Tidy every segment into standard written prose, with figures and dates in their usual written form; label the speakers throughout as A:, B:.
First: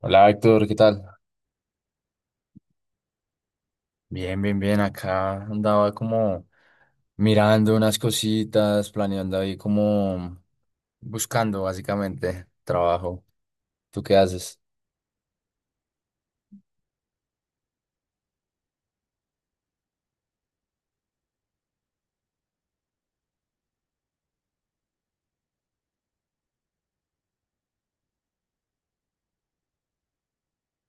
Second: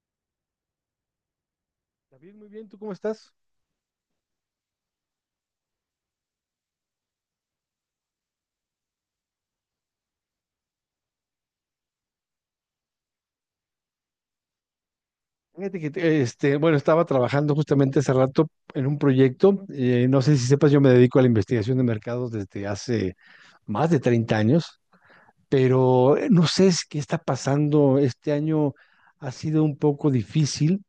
A: Hola Héctor, ¿qué tal?
B: David, muy bien, ¿tú cómo estás?
A: Bien, bien, bien. Acá andaba como mirando unas cositas, planeando ahí como buscando básicamente trabajo. ¿Tú qué haces?
B: Fíjate que, bueno, estaba trabajando justamente hace rato en un proyecto. No sé si sepas, yo me dedico a la investigación de mercados desde hace más de 30 años, pero no sé qué está pasando. Este año ha sido un poco difícil.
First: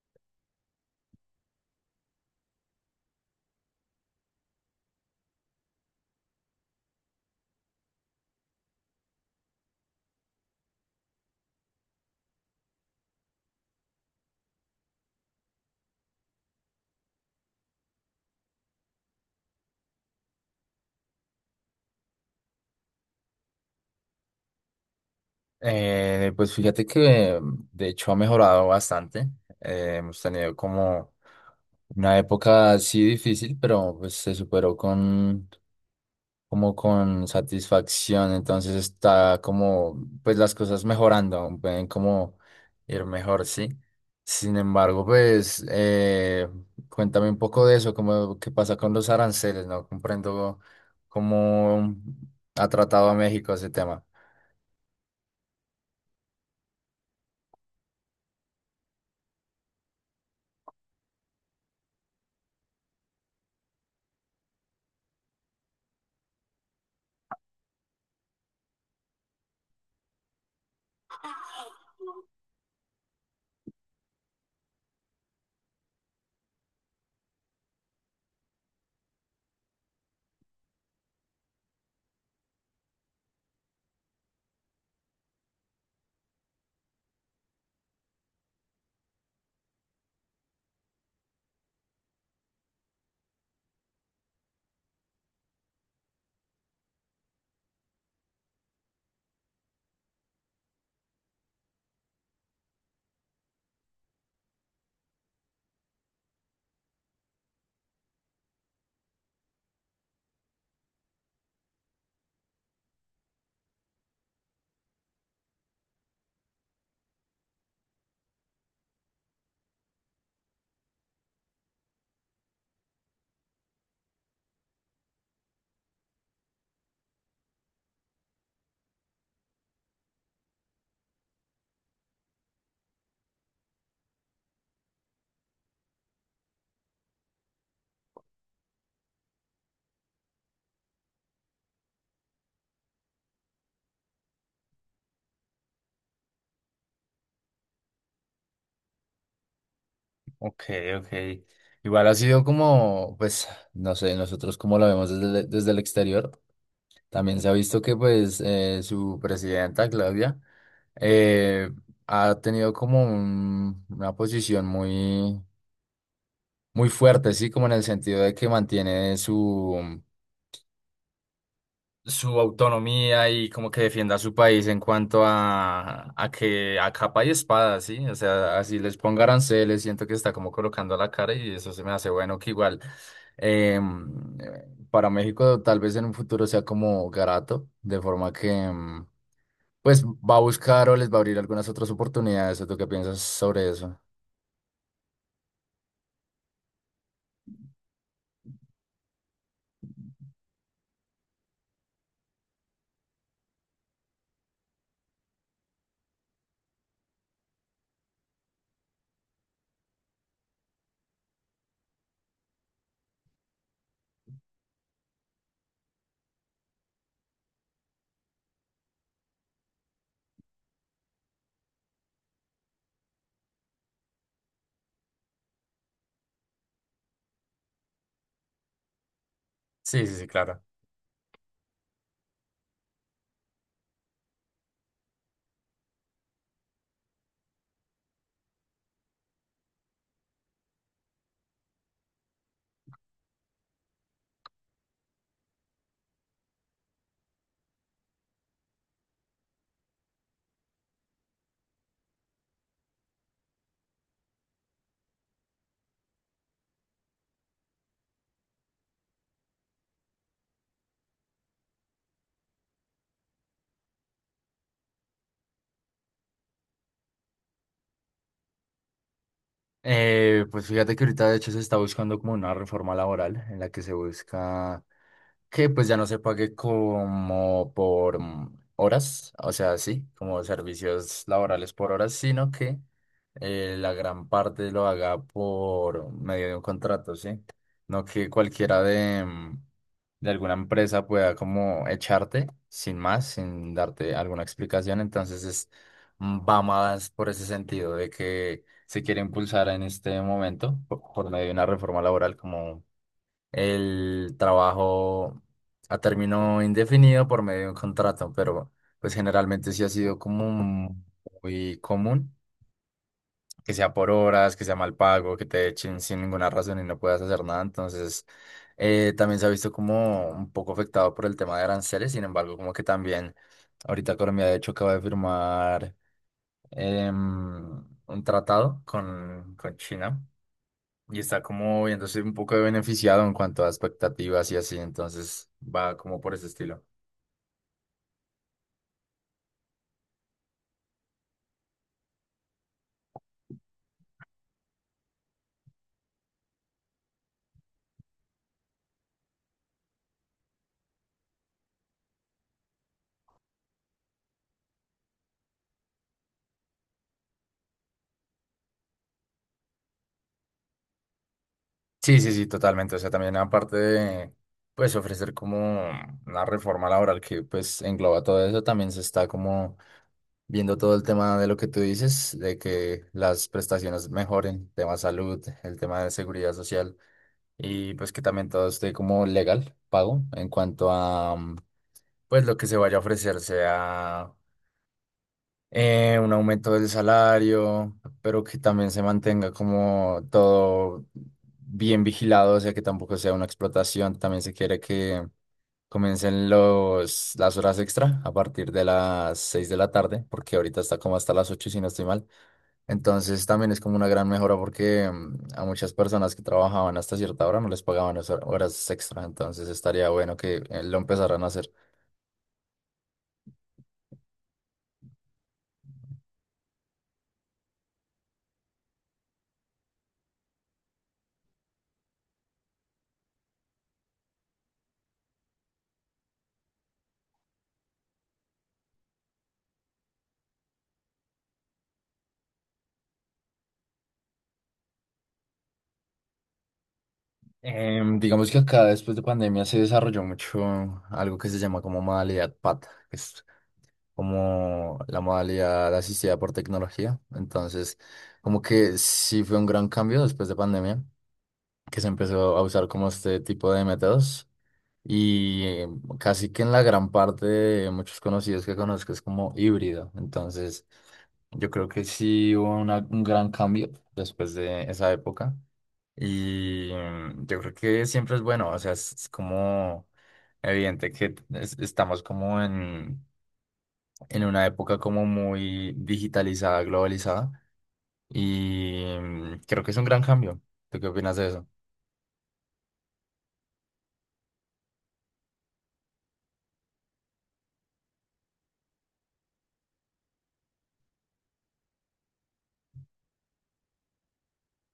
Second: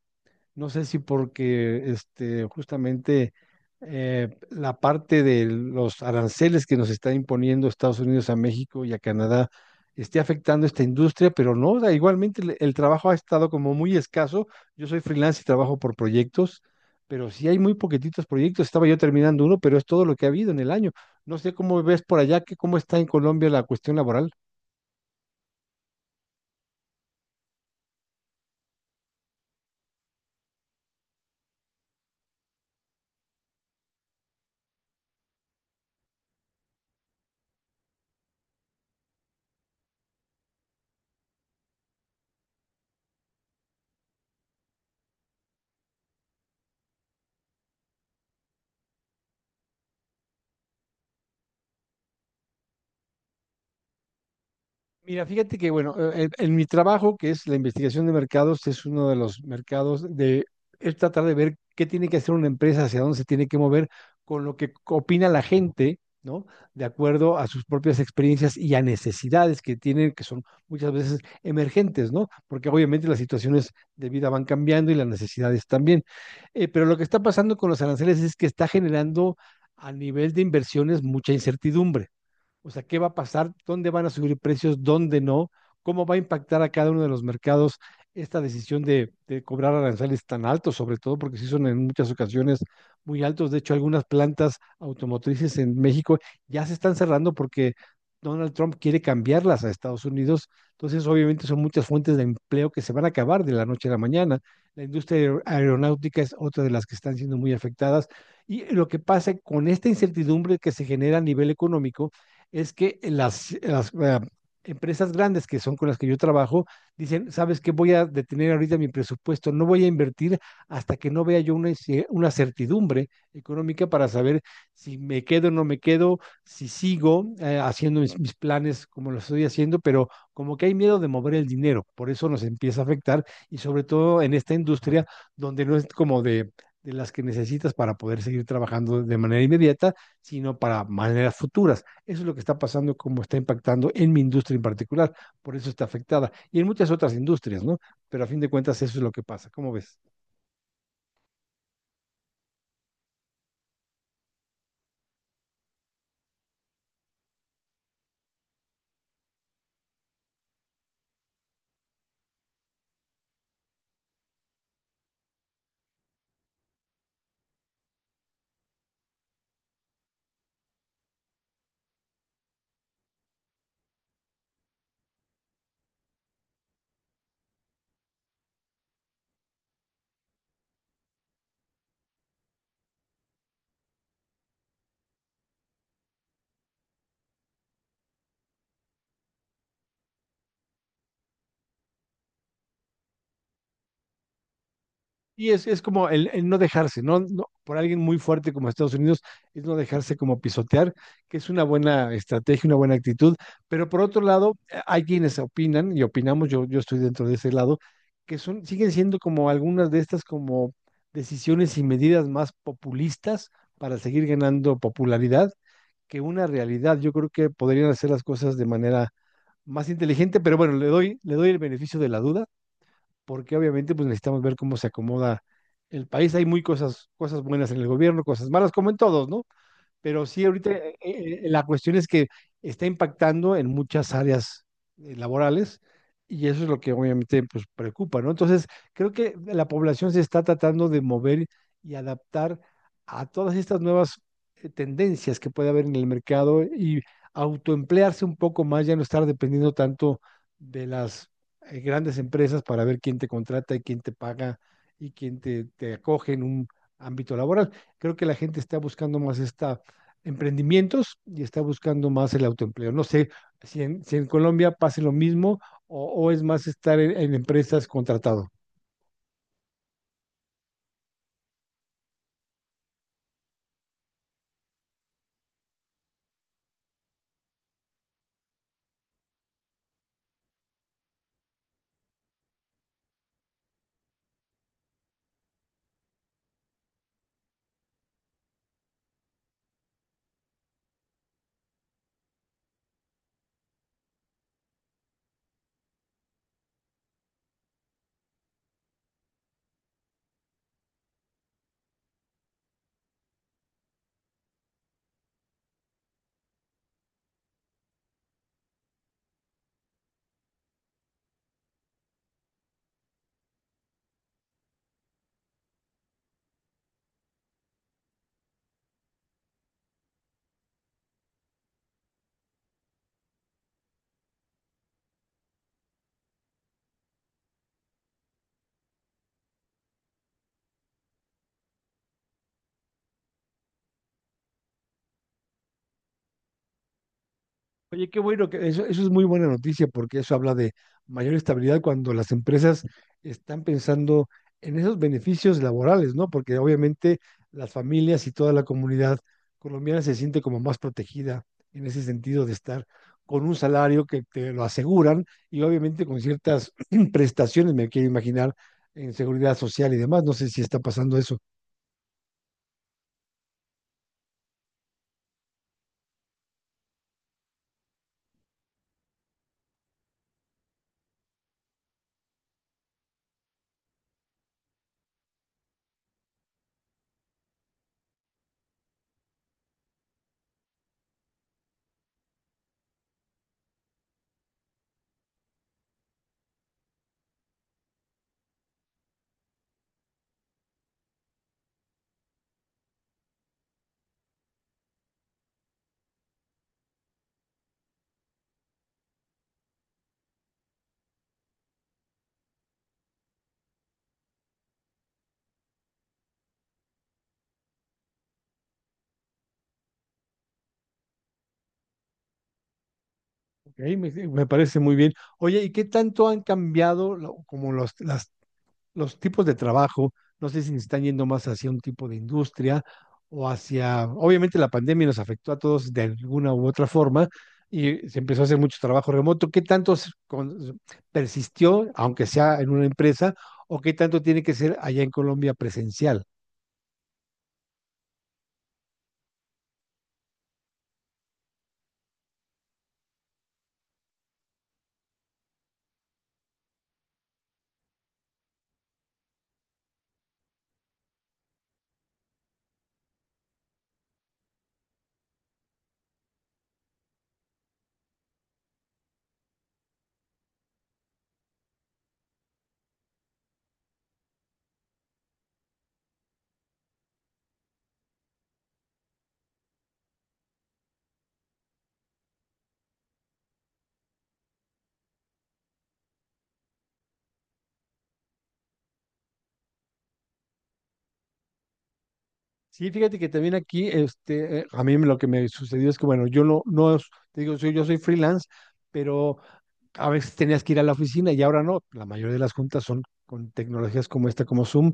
B: No sé si porque justamente la parte de los aranceles que nos está imponiendo Estados Unidos a México y a Canadá esté afectando esta industria, pero no, o sea, igualmente el trabajo ha estado como muy escaso. Yo soy freelance y trabajo por proyectos, pero sí hay muy poquititos proyectos. Estaba yo terminando uno, pero es todo lo que ha habido en el año. No sé cómo ves por allá, que cómo está en Colombia la cuestión laboral.
A: Pues fíjate que de hecho ha mejorado bastante. Hemos tenido como una época así difícil, pero pues se superó con, como con satisfacción, entonces está como, pues las cosas mejorando, pueden como ir mejor, sí. Sin embargo, pues cuéntame un poco de eso, como qué pasa con los aranceles, no comprendo cómo ha tratado a México ese tema.
B: Mira, fíjate que, bueno, en mi trabajo, que es la investigación de mercados, es uno de los mercados de es tratar de ver qué tiene que hacer una empresa, hacia dónde se tiene que mover con lo que opina la gente, ¿no? De acuerdo a sus propias experiencias y a necesidades que tienen, que son muchas veces emergentes, ¿no? Porque obviamente las situaciones de vida van cambiando y las necesidades también. Pero lo que está pasando con los aranceles es que está generando a nivel de inversiones mucha incertidumbre. O sea, ¿qué va a pasar? ¿Dónde van a subir precios? ¿Dónde no? ¿Cómo va a impactar a cada uno de los mercados esta decisión de cobrar aranceles tan altos, sobre todo porque sí son en muchas ocasiones muy altos? De hecho, algunas plantas automotrices en México ya se están cerrando porque Donald Trump quiere cambiarlas a Estados Unidos. Entonces, obviamente, son muchas fuentes de empleo que se van a acabar de la noche a la mañana. La industria aeronáutica es otra de las que están siendo muy afectadas. Y lo que pasa con esta incertidumbre que se genera a nivel económico es que las empresas grandes que son con las que yo trabajo dicen, ¿sabes qué? Voy a detener ahorita mi presupuesto, no voy a invertir hasta que no vea yo una certidumbre económica para saber si me quedo o no me quedo, si sigo haciendo mis planes como lo estoy haciendo, pero como que hay miedo de mover el dinero, por eso nos empieza a afectar y sobre todo en esta industria donde no es como de las que necesitas para poder seguir trabajando de manera inmediata, sino para maneras futuras. Eso es lo que está pasando, cómo está impactando en mi industria en particular. Por eso está afectada. Y en muchas otras industrias, ¿no? Pero a fin de cuentas eso es lo que pasa. ¿Cómo ves?
A: Ok, ok. Igual ha sido como, pues, no sé, nosotros como lo vemos desde, desde el exterior. También se ha visto que pues su presidenta, Claudia, eh, ha tenido como una posición muy, muy fuerte, sí, como en el sentido de que mantiene su autonomía y como que defienda a su país en cuanto a que a capa y espada, ¿sí? O sea, así les ponga aranceles, siento que está como colocando la cara y eso se me hace bueno que igual em, para México tal vez en un futuro sea como Garato, de forma que pues va a buscar o les va a abrir algunas otras oportunidades. ¿O ¿Tú qué piensas sobre eso?
B: Y es como el no dejarse, ¿no? No- Por alguien muy fuerte como Estados Unidos, es no dejarse como pisotear, que es una buena estrategia, una buena actitud. Pero por otro lado, hay quienes opinan, y opinamos, yo estoy dentro de ese lado, que son, siguen siendo como algunas de estas como decisiones y medidas más populistas para seguir ganando popularidad que una realidad. Yo creo que podrían hacer las cosas de manera más inteligente, pero bueno, le doy el beneficio de la duda, porque obviamente pues necesitamos ver cómo se acomoda el país. Hay muy cosas, cosas buenas en el gobierno, cosas malas, como en todos, ¿no?
A: Sí, sí,
B: Pero
A: sí,
B: sí,
A: claro.
B: ahorita la cuestión es que está impactando en muchas áreas laborales y eso es lo que obviamente pues, preocupa, ¿no? Entonces, creo que la población se está tratando de mover y adaptar a todas estas nuevas tendencias que puede haber en el mercado y autoemplearse un poco más, ya no estar dependiendo tanto de las grandes empresas para ver quién te contrata y quién te paga y quién te acoge en un ámbito laboral. Creo que la gente está buscando más esta emprendimientos y está buscando más el autoempleo. No sé si en Colombia pase lo mismo o es más estar en empresas contratado.
A: Pues fíjate que ahorita de hecho se está buscando como una reforma laboral en la que se busca que pues ya no se pague como por horas, o sea, sí, como servicios laborales por horas, sino que la gran parte lo haga por medio de un contrato, ¿sí? No que cualquiera de alguna empresa pueda como echarte sin más, sin darte alguna explicación, entonces va más por ese sentido de que se quiere impulsar en este momento por medio de una reforma laboral como el trabajo a término indefinido por medio de un contrato, pero pues generalmente sí ha sido como muy común que sea por horas, que sea mal pago, que te echen sin ninguna razón y no puedas hacer nada, entonces también se ha visto como un poco afectado por el tema de aranceles, sin embargo como que también ahorita Colombia de hecho acaba de firmar un tratado con China y está como viéndose un poco beneficiado en cuanto a expectativas y así, entonces va como por ese estilo.
B: Oye, qué bueno, que eso es muy buena noticia porque eso habla de mayor estabilidad cuando las empresas están pensando en esos beneficios laborales, ¿no? Porque obviamente las familias y toda la comunidad colombiana se siente como más protegida en ese sentido de estar con un salario que te lo aseguran y obviamente con ciertas prestaciones, me quiero imaginar, en seguridad social y demás. No sé si está pasando eso.
A: Sí, sí, sí, totalmente. O sea, también aparte de, pues, ofrecer como una reforma laboral que, pues, engloba todo eso, también se está como viendo todo el tema de lo que tú dices, de que las prestaciones mejoren, tema salud, el tema de seguridad social y, pues, que también todo esté como legal, pago, en cuanto a, pues, lo que se vaya a ofrecer sea un aumento del salario, pero que también se mantenga como todo bien vigilado, o sea, que tampoco sea una explotación. También se quiere que comiencen las horas extra a partir de las 6 de la tarde, porque ahorita está como hasta las 8 si no estoy mal. Entonces también es como una gran mejora porque a muchas personas que trabajaban hasta cierta hora no les pagaban esas horas extra, entonces estaría bueno que lo empezaran a hacer.
B: Ok, me parece muy bien. Oye, ¿y qué tanto han cambiado las los tipos de trabajo, no sé si nos están yendo más hacia un tipo de industria o hacia, obviamente la pandemia nos afectó a todos de alguna u otra forma y se empezó a hacer mucho trabajo remoto. ¿Qué tanto persistió, aunque sea en una empresa, o qué tanto tiene que ser allá en Colombia presencial?
A: Digamos que acá después de pandemia se desarrolló mucho algo que se llama como modalidad PAT, que es como la modalidad asistida por tecnología. Entonces, como que sí fue un gran cambio después de pandemia, que se empezó a usar como este tipo de métodos. Y casi que en la gran parte de muchos conocidos que conozco es como híbrido. Entonces, yo creo que sí hubo un gran cambio después de esa época. Y yo creo que siempre es bueno, o sea, es como evidente que estamos como en una época como muy digitalizada, globalizada, y creo que es un gran cambio. ¿Tú qué opinas de eso?
B: Sí, fíjate que también aquí, a mí lo que me sucedió es que, bueno, yo no, no, es- te digo, soy- yo soy freelance, pero a veces tenías que ir a la oficina y ahora no. La mayoría de las juntas son con tecnologías como esta, como Zoom.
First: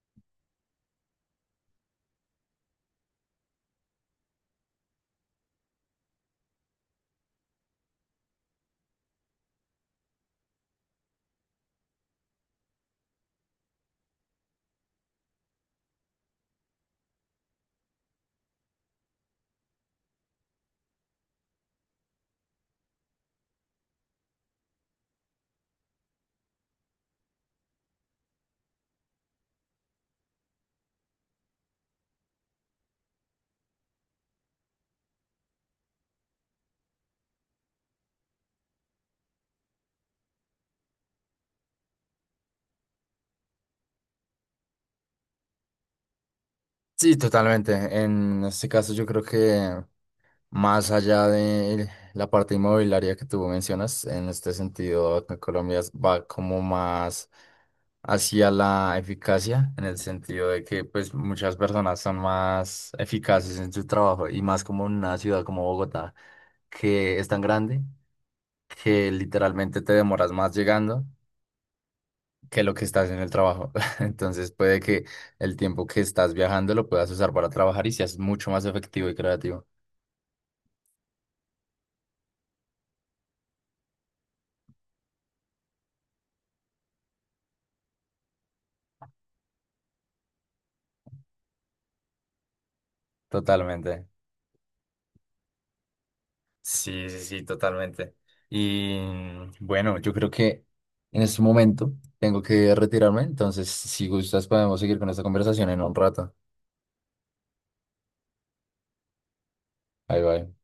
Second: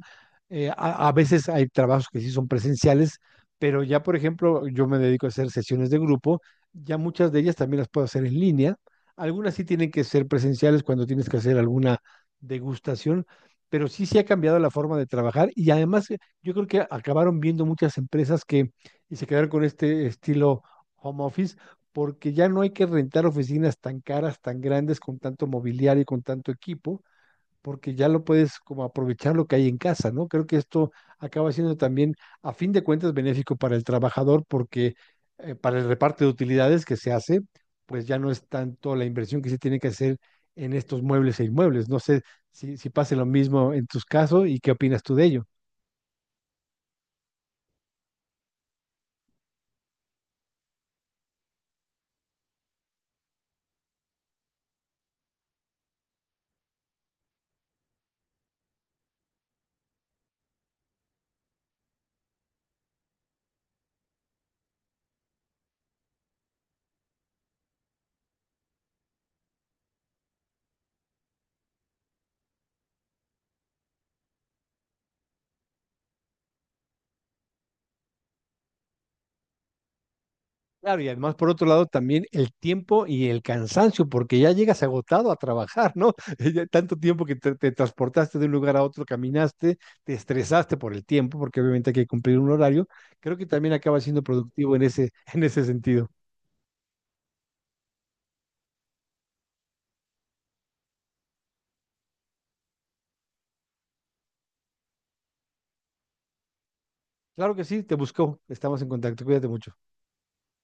B: A veces hay trabajos que sí son presenciales, pero ya, por ejemplo, yo me dedico a hacer sesiones de grupo. Ya muchas de ellas también las puedo hacer en línea. Algunas sí tienen que ser presenciales cuando tienes que hacer alguna degustación, pero sí se ha cambiado la forma de trabajar y además yo creo que acabaron viendo muchas empresas que y se quedaron con este estilo home office porque ya no hay que rentar oficinas tan caras, tan grandes, con tanto mobiliario y con tanto equipo, porque ya lo puedes como aprovechar lo que hay en casa, ¿no? Creo que esto acaba siendo también, a fin de cuentas, benéfico para el trabajador, porque para el reparto de utilidades que se hace, pues ya no es tanto la inversión que se tiene que hacer en estos muebles e inmuebles. No sé si pase lo mismo en tus casos y qué opinas tú de ello.
A: Sí, totalmente. En este caso yo creo que más allá de la parte inmobiliaria que tú mencionas, en este sentido, acá en Colombia va como más hacia la eficacia, en el sentido de que pues muchas personas son más eficaces en su trabajo y más como en una ciudad como Bogotá, que es tan grande que literalmente te demoras más llegando que lo que estás en el trabajo. Entonces puede que el tiempo que estás viajando lo puedas usar para trabajar y seas mucho más efectivo y creativo.
B: Claro, y además, por otro lado, también el tiempo y el cansancio, porque ya llegas agotado a trabajar, ¿no? Ya tanto tiempo que te transportaste de un lugar a otro, caminaste, te estresaste por el tiempo, porque obviamente hay que cumplir un horario. Creo que también acaba
A: Totalmente.
B: siendo productivo en ese, en ese sentido.
A: Sí, sí, sí, totalmente. Y bueno, yo creo que en este momento tengo que retirarme, entonces si gustas podemos seguir con esta conversación en un rato.
B: Claro que sí, te busco. Estamos en contacto. Cuídate mucho.
A: Bye bye.